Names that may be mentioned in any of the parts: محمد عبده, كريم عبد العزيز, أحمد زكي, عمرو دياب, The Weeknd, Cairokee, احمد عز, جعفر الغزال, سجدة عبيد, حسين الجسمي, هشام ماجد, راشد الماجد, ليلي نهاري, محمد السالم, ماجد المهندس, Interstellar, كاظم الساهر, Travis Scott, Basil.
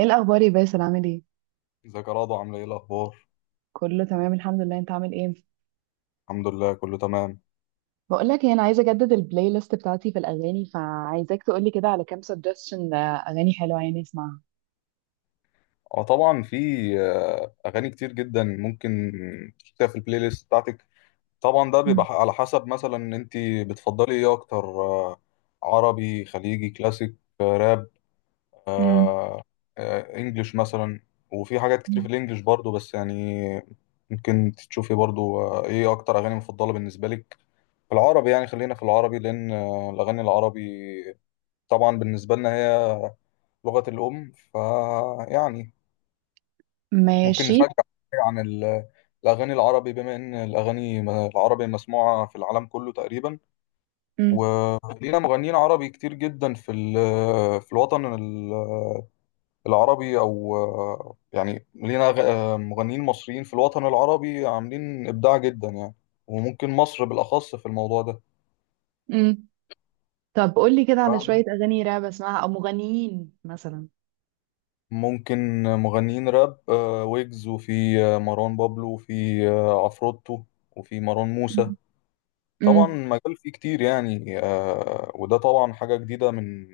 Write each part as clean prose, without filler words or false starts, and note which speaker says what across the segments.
Speaker 1: ايه الاخبار يا باسل، عامل ايه؟
Speaker 2: ازيك يا رضوى؟ عامله ايه الاخبار؟
Speaker 1: كله تمام الحمد لله. انت عامل ايه؟
Speaker 2: الحمد لله، كله تمام.
Speaker 1: بقول لك ايه، انا عايزه اجدد البلاي ليست بتاعتي في الاغاني، فعايزاك تقولي كده على كام سجستشن اغاني حلوه يعني اسمعها.
Speaker 2: اه، طبعا في اغاني كتير جدا ممكن تحطيها في البلاي ليست بتاعتك. طبعا ده بيبقى
Speaker 1: مم.
Speaker 2: على حسب، مثلا انت بتفضلي ايه اكتر؟ عربي، خليجي، كلاسيك، راب،
Speaker 1: مم.
Speaker 2: آه، انجليش مثلا. وفي حاجات كتير في الانجليش برضو، بس يعني ممكن تشوفي برضو ايه اكتر اغاني مفضله بالنسبه لك في العربي. يعني خلينا في العربي، لان الاغاني العربي طبعا بالنسبه لنا هي لغة الأم، فيعني ممكن
Speaker 1: ماشي.
Speaker 2: نشجع عن الأغاني العربي، بما إن الأغاني العربي مسموعة في العالم كله تقريبا.
Speaker 1: مم.
Speaker 2: ولينا مغنيين عربي كتير جدا في الوطن العربي، أو يعني لينا مغنيين مصريين في الوطن العربي عاملين إبداع جدا يعني. وممكن مصر بالأخص في الموضوع ده.
Speaker 1: مم. طب قولي كده على شويه اغاني راب اسمعها او مغنيين مثلا.
Speaker 2: ممكن مغنيين راب، ويجز، وفي مروان بابلو، وفي عفروتو، وفي مروان موسى.
Speaker 1: مم.
Speaker 2: طبعا
Speaker 1: مم.
Speaker 2: مجال فيه كتير يعني، وده طبعا حاجة جديدة من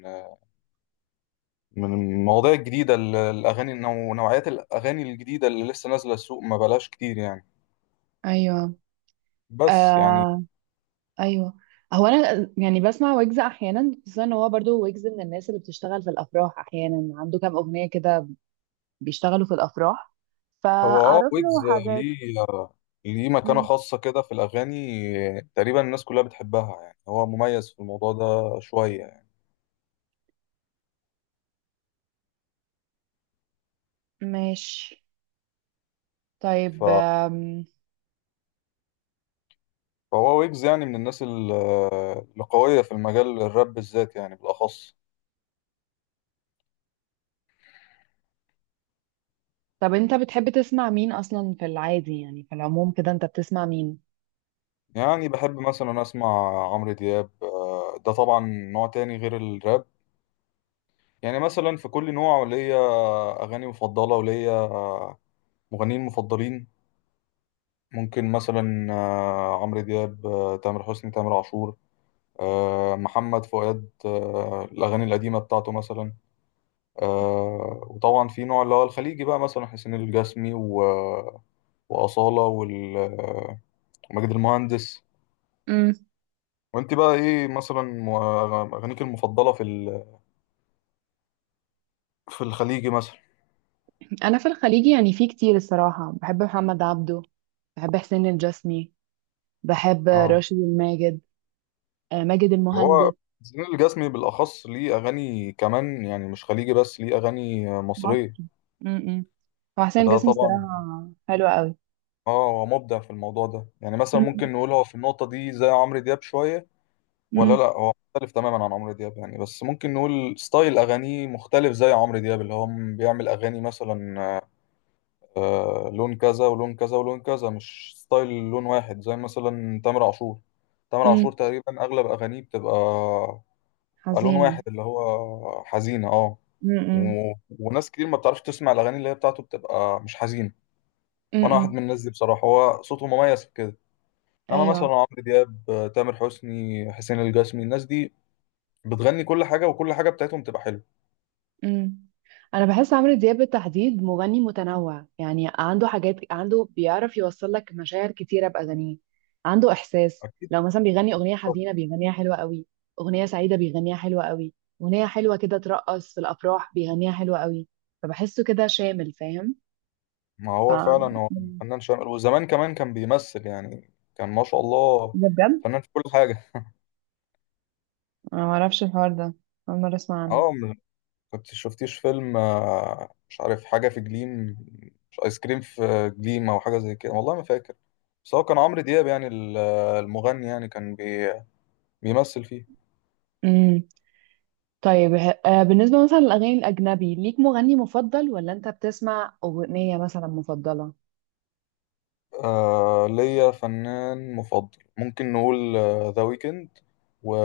Speaker 2: من المواضيع الجديدة، الأغاني نوعيات الأغاني الجديدة اللي لسه نازلة السوق، ما بلاش كتير يعني،
Speaker 1: ايوه.
Speaker 2: بس يعني.
Speaker 1: آه. ايوه. هو انا يعني بسمع ويجز احيانا، خصوصا ان هو برضو ويجز من الناس اللي بتشتغل في الافراح، احيانا عنده كام اغنيه كده بيشتغلوا في الأفراح
Speaker 2: هو اه
Speaker 1: فأعرف
Speaker 2: ويجز
Speaker 1: له حاجات.
Speaker 2: ليه آه، ليه مكانة
Speaker 1: مم،
Speaker 2: خاصة كده في الأغاني. تقريبا الناس كلها بتحبها، يعني هو مميز في الموضوع ده شوية يعني.
Speaker 1: ماشي. طيب
Speaker 2: ف- فهو ويجز يعني من الناس القوية في المجال الراب بالذات، يعني بالأخص.
Speaker 1: طب أنت بتحب تسمع مين أصلا في العادي، يعني في العموم كده أنت بتسمع مين؟
Speaker 2: يعني بحب مثلا اسمع عمرو دياب، ده طبعا نوع تاني غير الراب. يعني مثلا في كل نوع ليا اغاني مفضله وليا مغنيين مفضلين. ممكن مثلا عمرو دياب، تامر حسني، تامر عاشور، محمد فؤاد، الاغاني القديمه بتاعته مثلا، وطبعا في نوع اللي هو الخليجي بقى، مثلا حسين الجسمي واصاله وماجد المهندس.
Speaker 1: مم.
Speaker 2: وانت بقى ايه مثلا، اغانيك المفضله في الخليجي مثلا؟
Speaker 1: أنا في الخليجي يعني في كتير الصراحة، بحب محمد عبده، بحب حسين الجسمي، بحب
Speaker 2: اه،
Speaker 1: راشد الماجد، ماجد
Speaker 2: وهو
Speaker 1: المهندس.
Speaker 2: زين الجسمي بالأخص ليه أغاني كمان، يعني مش خليجي بس، ليه أغاني مصرية،
Speaker 1: مصري. م-م. هو حسين
Speaker 2: فده
Speaker 1: الجسمي
Speaker 2: طبعا.
Speaker 1: الصراحة حلوة قوي.
Speaker 2: اه، هو مبدع في الموضوع ده، يعني مثلا
Speaker 1: م-
Speaker 2: ممكن نقول هو في النقطة دي زي عمرو دياب شوية، ولا لا،
Speaker 1: م-
Speaker 2: هو مختلف تماما عن عمرو دياب يعني، بس ممكن نقول ستايل أغانيه مختلف زي عمرو دياب، اللي هو بيعمل أغاني مثلا لون كذا ولون كذا ولون كذا، مش ستايل لون واحد زي مثلا تامر عاشور. تامر
Speaker 1: م.
Speaker 2: عاشور تقريبا أغلب أغانيه بيبقى لون
Speaker 1: حزينة.
Speaker 2: واحد، اللي هو حزينة اه. و...
Speaker 1: م-م.
Speaker 2: وناس كتير ما بتعرفش تسمع الأغاني اللي هي بتاعته، بتبقى مش حزين، وأنا واحد من
Speaker 1: م-م.
Speaker 2: الناس دي بصراحة، هو صوته مميز في كده. إنما مثلا
Speaker 1: أيوة.
Speaker 2: عمرو دياب، تامر حسني، حسين الجسمي، الناس دي بتغني كل حاجة، وكل حاجة بتاعتهم تبقى حلوة.
Speaker 1: امم انا بحس عمرو دياب بالتحديد مغني متنوع، يعني عنده حاجات، عنده بيعرف يوصل لك مشاعر كتيره باغانيه. عنده احساس،
Speaker 2: أكيد.
Speaker 1: لو مثلا بيغني اغنيه
Speaker 2: طب،
Speaker 1: حزينه بيغنيها حلوه قوي، اغنيه سعيده بيغنيها حلوه قوي، اغنيه حلوه كده ترقص في الافراح بيغنيها حلوه قوي. فبحسه كده شامل، فاهم.
Speaker 2: ما
Speaker 1: ف
Speaker 2: هو فعلا هو
Speaker 1: مم.
Speaker 2: فنان شامل، وزمان كمان كان بيمثل يعني، كان ما شاء الله
Speaker 1: ده بجد.
Speaker 2: فنان في كل حاجة.
Speaker 1: انا ما اعرفش الحوار ده، اول مره اسمع عنه.
Speaker 2: اه، كنت شفتيش فيلم مش عارف حاجة في جليم، مش آيس كريم في جليم أو حاجة زي كده، والله ما فاكر. بس هو كان عمرو دياب يعني المغني يعني، كان بيمثل فيه.
Speaker 1: امم. طيب بالنسبه مثلا للاغاني الاجنبي، ليك مغني مفضل ولا انت بتسمع اغنيه مثلا مفضله؟
Speaker 2: آه، ليا فنان مفضل ممكن نقول، ذا ويكند و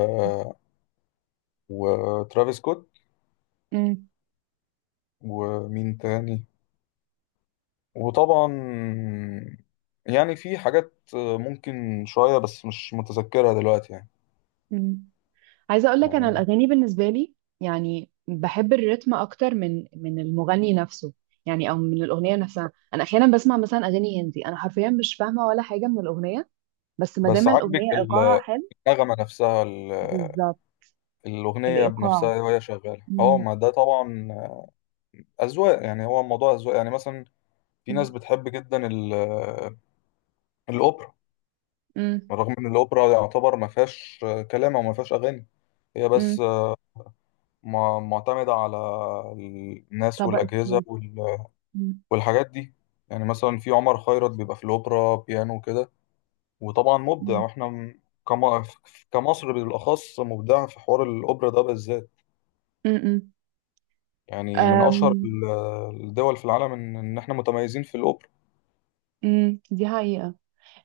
Speaker 2: وترافيس سكوت،
Speaker 1: امم.
Speaker 2: ومين تاني، وطبعا يعني في حاجات ممكن شوية بس مش متذكرها دلوقتي يعني
Speaker 1: امم. عايزه اقول لك، انا
Speaker 2: يعني
Speaker 1: الاغاني بالنسبه لي يعني بحب الريتم اكتر من المغني نفسه، يعني او من الاغنيه نفسها. انا احيانا بسمع مثلا اغاني هندي، انا حرفيا مش فاهمه ولا حاجه من الاغنيه، بس ما
Speaker 2: بس
Speaker 1: دام
Speaker 2: عاجبك
Speaker 1: الاغنيه ايقاعها حلو.
Speaker 2: النغمة نفسها،
Speaker 1: بالظبط،
Speaker 2: الأغنية
Speaker 1: الايقاع.
Speaker 2: بنفسها وهي شغالة، اه،
Speaker 1: امم.
Speaker 2: ما ده طبعا أذواق، يعني هو الموضوع أذواق. يعني مثلا في ناس بتحب جدا الأوبرا،
Speaker 1: امم.
Speaker 2: رغم إن الأوبرا يعتبر ما فيهاش كلام أو ما فيهاش أغاني، هي بس
Speaker 1: امم.
Speaker 2: معتمدة على الناس
Speaker 1: طبقه
Speaker 2: والأجهزة
Speaker 1: صوت. امم.
Speaker 2: والحاجات دي. يعني مثلا في عمر خيرت بيبقى في الأوبرا بيانو وكده، وطبعا مبدع،
Speaker 1: امم.
Speaker 2: واحنا كم- كمصر بالأخص مبدع في حوار الأوبرا ده بالذات،
Speaker 1: أم،
Speaker 2: يعني من أشهر
Speaker 1: أم،
Speaker 2: الدول في العالم إن إحنا متميزين في الأوبرا.
Speaker 1: مم. دي حقيقة.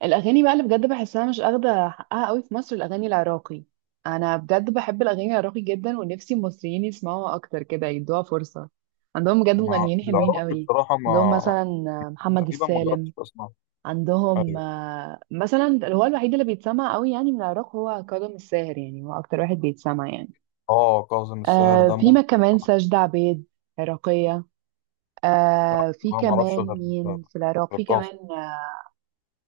Speaker 1: الاغاني بقى اللي بجد بحسها مش اخده حقها قوي في مصر، الاغاني العراقي. انا بجد بحب الاغاني العراقي جدا، ونفسي المصريين يسمعوها اكتر كده، يدوها فرصه. عندهم بجد
Speaker 2: ما
Speaker 1: مغنيين حلوين
Speaker 2: العراقي
Speaker 1: قوي.
Speaker 2: بصراحة،
Speaker 1: عندهم
Speaker 2: ما
Speaker 1: مثلا محمد
Speaker 2: تقريبا ما
Speaker 1: السالم.
Speaker 2: جربتش أسمع.
Speaker 1: عندهم
Speaker 2: أيوه،
Speaker 1: مثلا اللي هو الوحيد اللي بيتسمع قوي يعني من العراق هو كاظم الساهر، يعني هو اكتر واحد بيتسمع يعني.
Speaker 2: آه كاظم الساهر
Speaker 1: آه،
Speaker 2: ده
Speaker 1: في ما
Speaker 2: ممكن،
Speaker 1: كمان سجدة عبيد، عراقية. آه، في
Speaker 2: بقى ما أعرفش
Speaker 1: كمان
Speaker 2: غير
Speaker 1: مين في العراق،
Speaker 2: غير
Speaker 1: في
Speaker 2: كاظم.
Speaker 1: كمان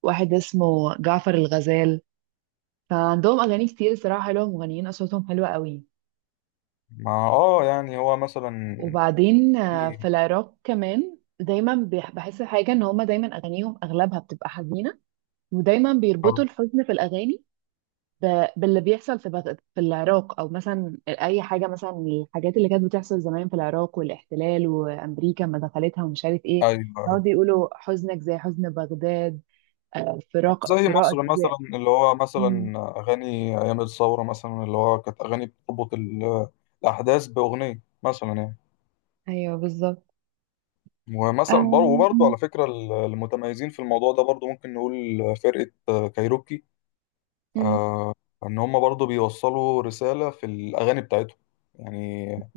Speaker 1: واحد اسمه جعفر الغزال. فعندهم أغاني كتير صراحة حلوة، مغنيين أصواتهم حلوة قوي.
Speaker 2: ما آه يعني هو مثلا
Speaker 1: وبعدين في
Speaker 2: في
Speaker 1: العراق كمان دايما بحس حاجة إن هما دايما أغانيهم أغلبها بتبقى حزينة، ودايما
Speaker 2: آه،
Speaker 1: بيربطوا الحزن في الأغاني باللي بيحصل في في العراق، أو مثلا أي حاجة، مثلا الحاجات اللي كانت بتحصل زمان في العراق والاحتلال وأمريكا ما دخلتها ومش عارف إيه.
Speaker 2: أيوه
Speaker 1: هو
Speaker 2: أيوه،
Speaker 1: بيقولوا حزنك زي حزن بغداد، فراق
Speaker 2: زي
Speaker 1: فراقك.
Speaker 2: مصر
Speaker 1: زي
Speaker 2: مثلا اللي هو
Speaker 1: مم.
Speaker 2: مثلا أغاني أيام الثورة، مثلا اللي هو كانت أغاني بتربط الأحداث بأغنية مثلا يعني.
Speaker 1: أيوه بالظبط.
Speaker 2: ومثلا وبرضه
Speaker 1: أم-.
Speaker 2: على فكرة المتميزين في الموضوع ده برضه، ممكن نقول فرقة كايروكي،
Speaker 1: مم.
Speaker 2: ان هم برضو بيوصلوا رسالة في الاغاني بتاعتهم يعني،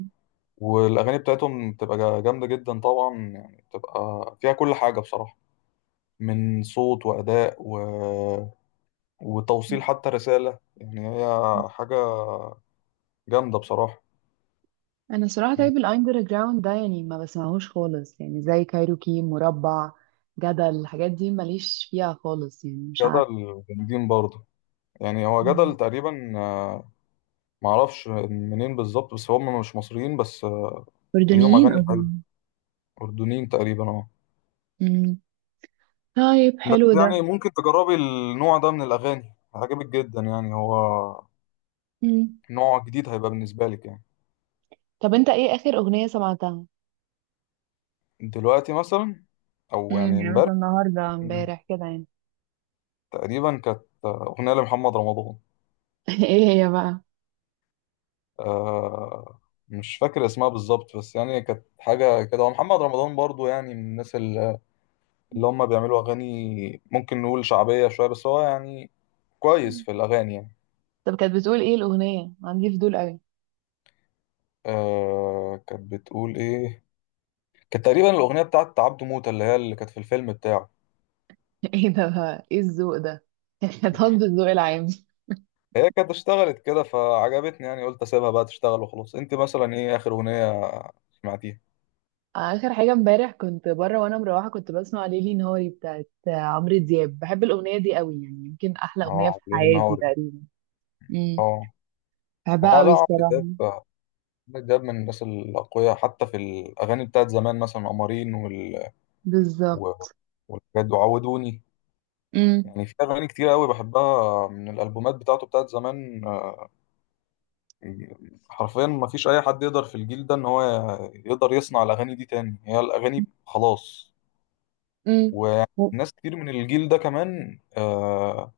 Speaker 2: والاغاني بتاعتهم بتبقى جامدة جدا طبعا يعني، بتبقى فيها كل حاجة بصراحة، من صوت واداء
Speaker 1: مم.
Speaker 2: وتوصيل حتى رسالة، يعني هي حاجة جامدة بصراحة.
Speaker 1: انا صراحه، طيب الاندر جراوند ده يعني ما بسمعهوش خالص، يعني زي كايروكي، مربع، جدل، الحاجات دي ماليش فيها خالص يعني، مش عارفه.
Speaker 2: جدل جامدين برضه، يعني هو
Speaker 1: مم.
Speaker 2: جدل تقريبا، معرفش منين بالظبط، بس هم مش مصريين بس، ليهم
Speaker 1: أردنيين
Speaker 2: أغاني
Speaker 1: قصدي.
Speaker 2: حلوة، أردنيين تقريبا اه.
Speaker 1: امم. طيب
Speaker 2: بس
Speaker 1: حلو ده.
Speaker 2: يعني ممكن تجربي النوع ده من الأغاني، هيعجبك جدا، يعني هو
Speaker 1: امم.
Speaker 2: نوع جديد هيبقى بالنسبة لك يعني.
Speaker 1: طب انت ايه اخر اغنيه سمعتها؟
Speaker 2: دلوقتي مثلا، أو
Speaker 1: امم،
Speaker 2: يعني
Speaker 1: يعني
Speaker 2: امبارح،
Speaker 1: مثلا النهارده امبارح كده يعني.
Speaker 2: تقريبا كانت أغنية لمحمد رمضان.
Speaker 1: ايه هي بقى؟
Speaker 2: آه، مش فاكر اسمها بالظبط، بس يعني كانت حاجة كده، ومحمد رمضان برضو يعني من الناس اللي هم بيعملوا أغاني ممكن نقول شعبية شوية، بس هو يعني كويس في الأغاني يعني.
Speaker 1: طب كانت بتقول ايه الاغنيه، عندي فضول قوي.
Speaker 2: آه، كانت بتقول إيه، كانت تقريبا الأغنية بتاعت عبده موتة، اللي هي اللي كانت في الفيلم بتاعه،
Speaker 1: ايه ده بقى؟ ايه الذوق ده؟ احنا طب الذوق العام.
Speaker 2: هي كانت اشتغلت كده فعجبتني، يعني قلت اسيبها بقى تشتغل وخلاص. انت مثلا ايه اخر اغنيه سمعتيها؟
Speaker 1: اخر حاجه امبارح كنت بره وانا مروحه، كنت بسمع ليلي نهاري بتاعت عمرو دياب، بحب الاغنيه دي قوي، يعني يمكن احلى اغنيه في
Speaker 2: اه ليل
Speaker 1: حياتي
Speaker 2: نهاري
Speaker 1: تقريبا. امم.
Speaker 2: اه. ما
Speaker 1: بحبها
Speaker 2: هو
Speaker 1: قوي
Speaker 2: لا، عمرو
Speaker 1: الصراحه.
Speaker 2: دياب، عمرو دياب من الناس الاقوياء حتى في الاغاني بتاعت زمان، مثلا قمرين و-
Speaker 1: بالظبط.
Speaker 2: والحاجات دي وعودوني،
Speaker 1: امم.
Speaker 2: يعني في اغاني كتير قوي بحبها من الالبومات بتاعته بتاعت زمان، حرفيا ما فيش اي حد يقدر في الجيل ده ان هو يقدر يصنع الاغاني دي تاني، هي الاغاني خلاص.
Speaker 1: امم. و-
Speaker 2: وناس كتير من الجيل ده كمان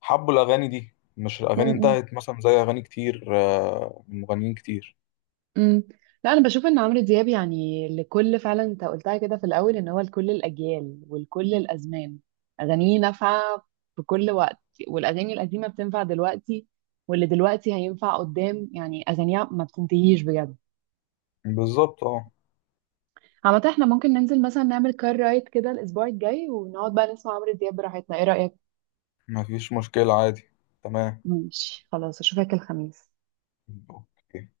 Speaker 2: حبوا الأغاني دي، مش الأغاني
Speaker 1: امم.
Speaker 2: انتهت مثلا زي أغاني كتير من مغنيين كتير.
Speaker 1: أمم. لا انا بشوف ان عمرو دياب يعني لكل، فعلا انت قلتها كده في الاول، ان هو لكل الاجيال ولكل الازمان، اغانيه نافعه في كل وقت. والاغاني القديمه بتنفع دلوقتي، واللي دلوقتي هينفع قدام، يعني اغانيها ما بتنتهيش بجد.
Speaker 2: بالظبط اه.
Speaker 1: عامة احنا ممكن ننزل مثلا نعمل كار رايد كده الأسبوع الجاي، ونقعد بقى نسمع عمرو دياب براحتنا، ايه رأيك؟
Speaker 2: مفيش مشكلة، عادي. تمام.
Speaker 1: ماشي خلاص، أشوفك الخميس.
Speaker 2: أوكي.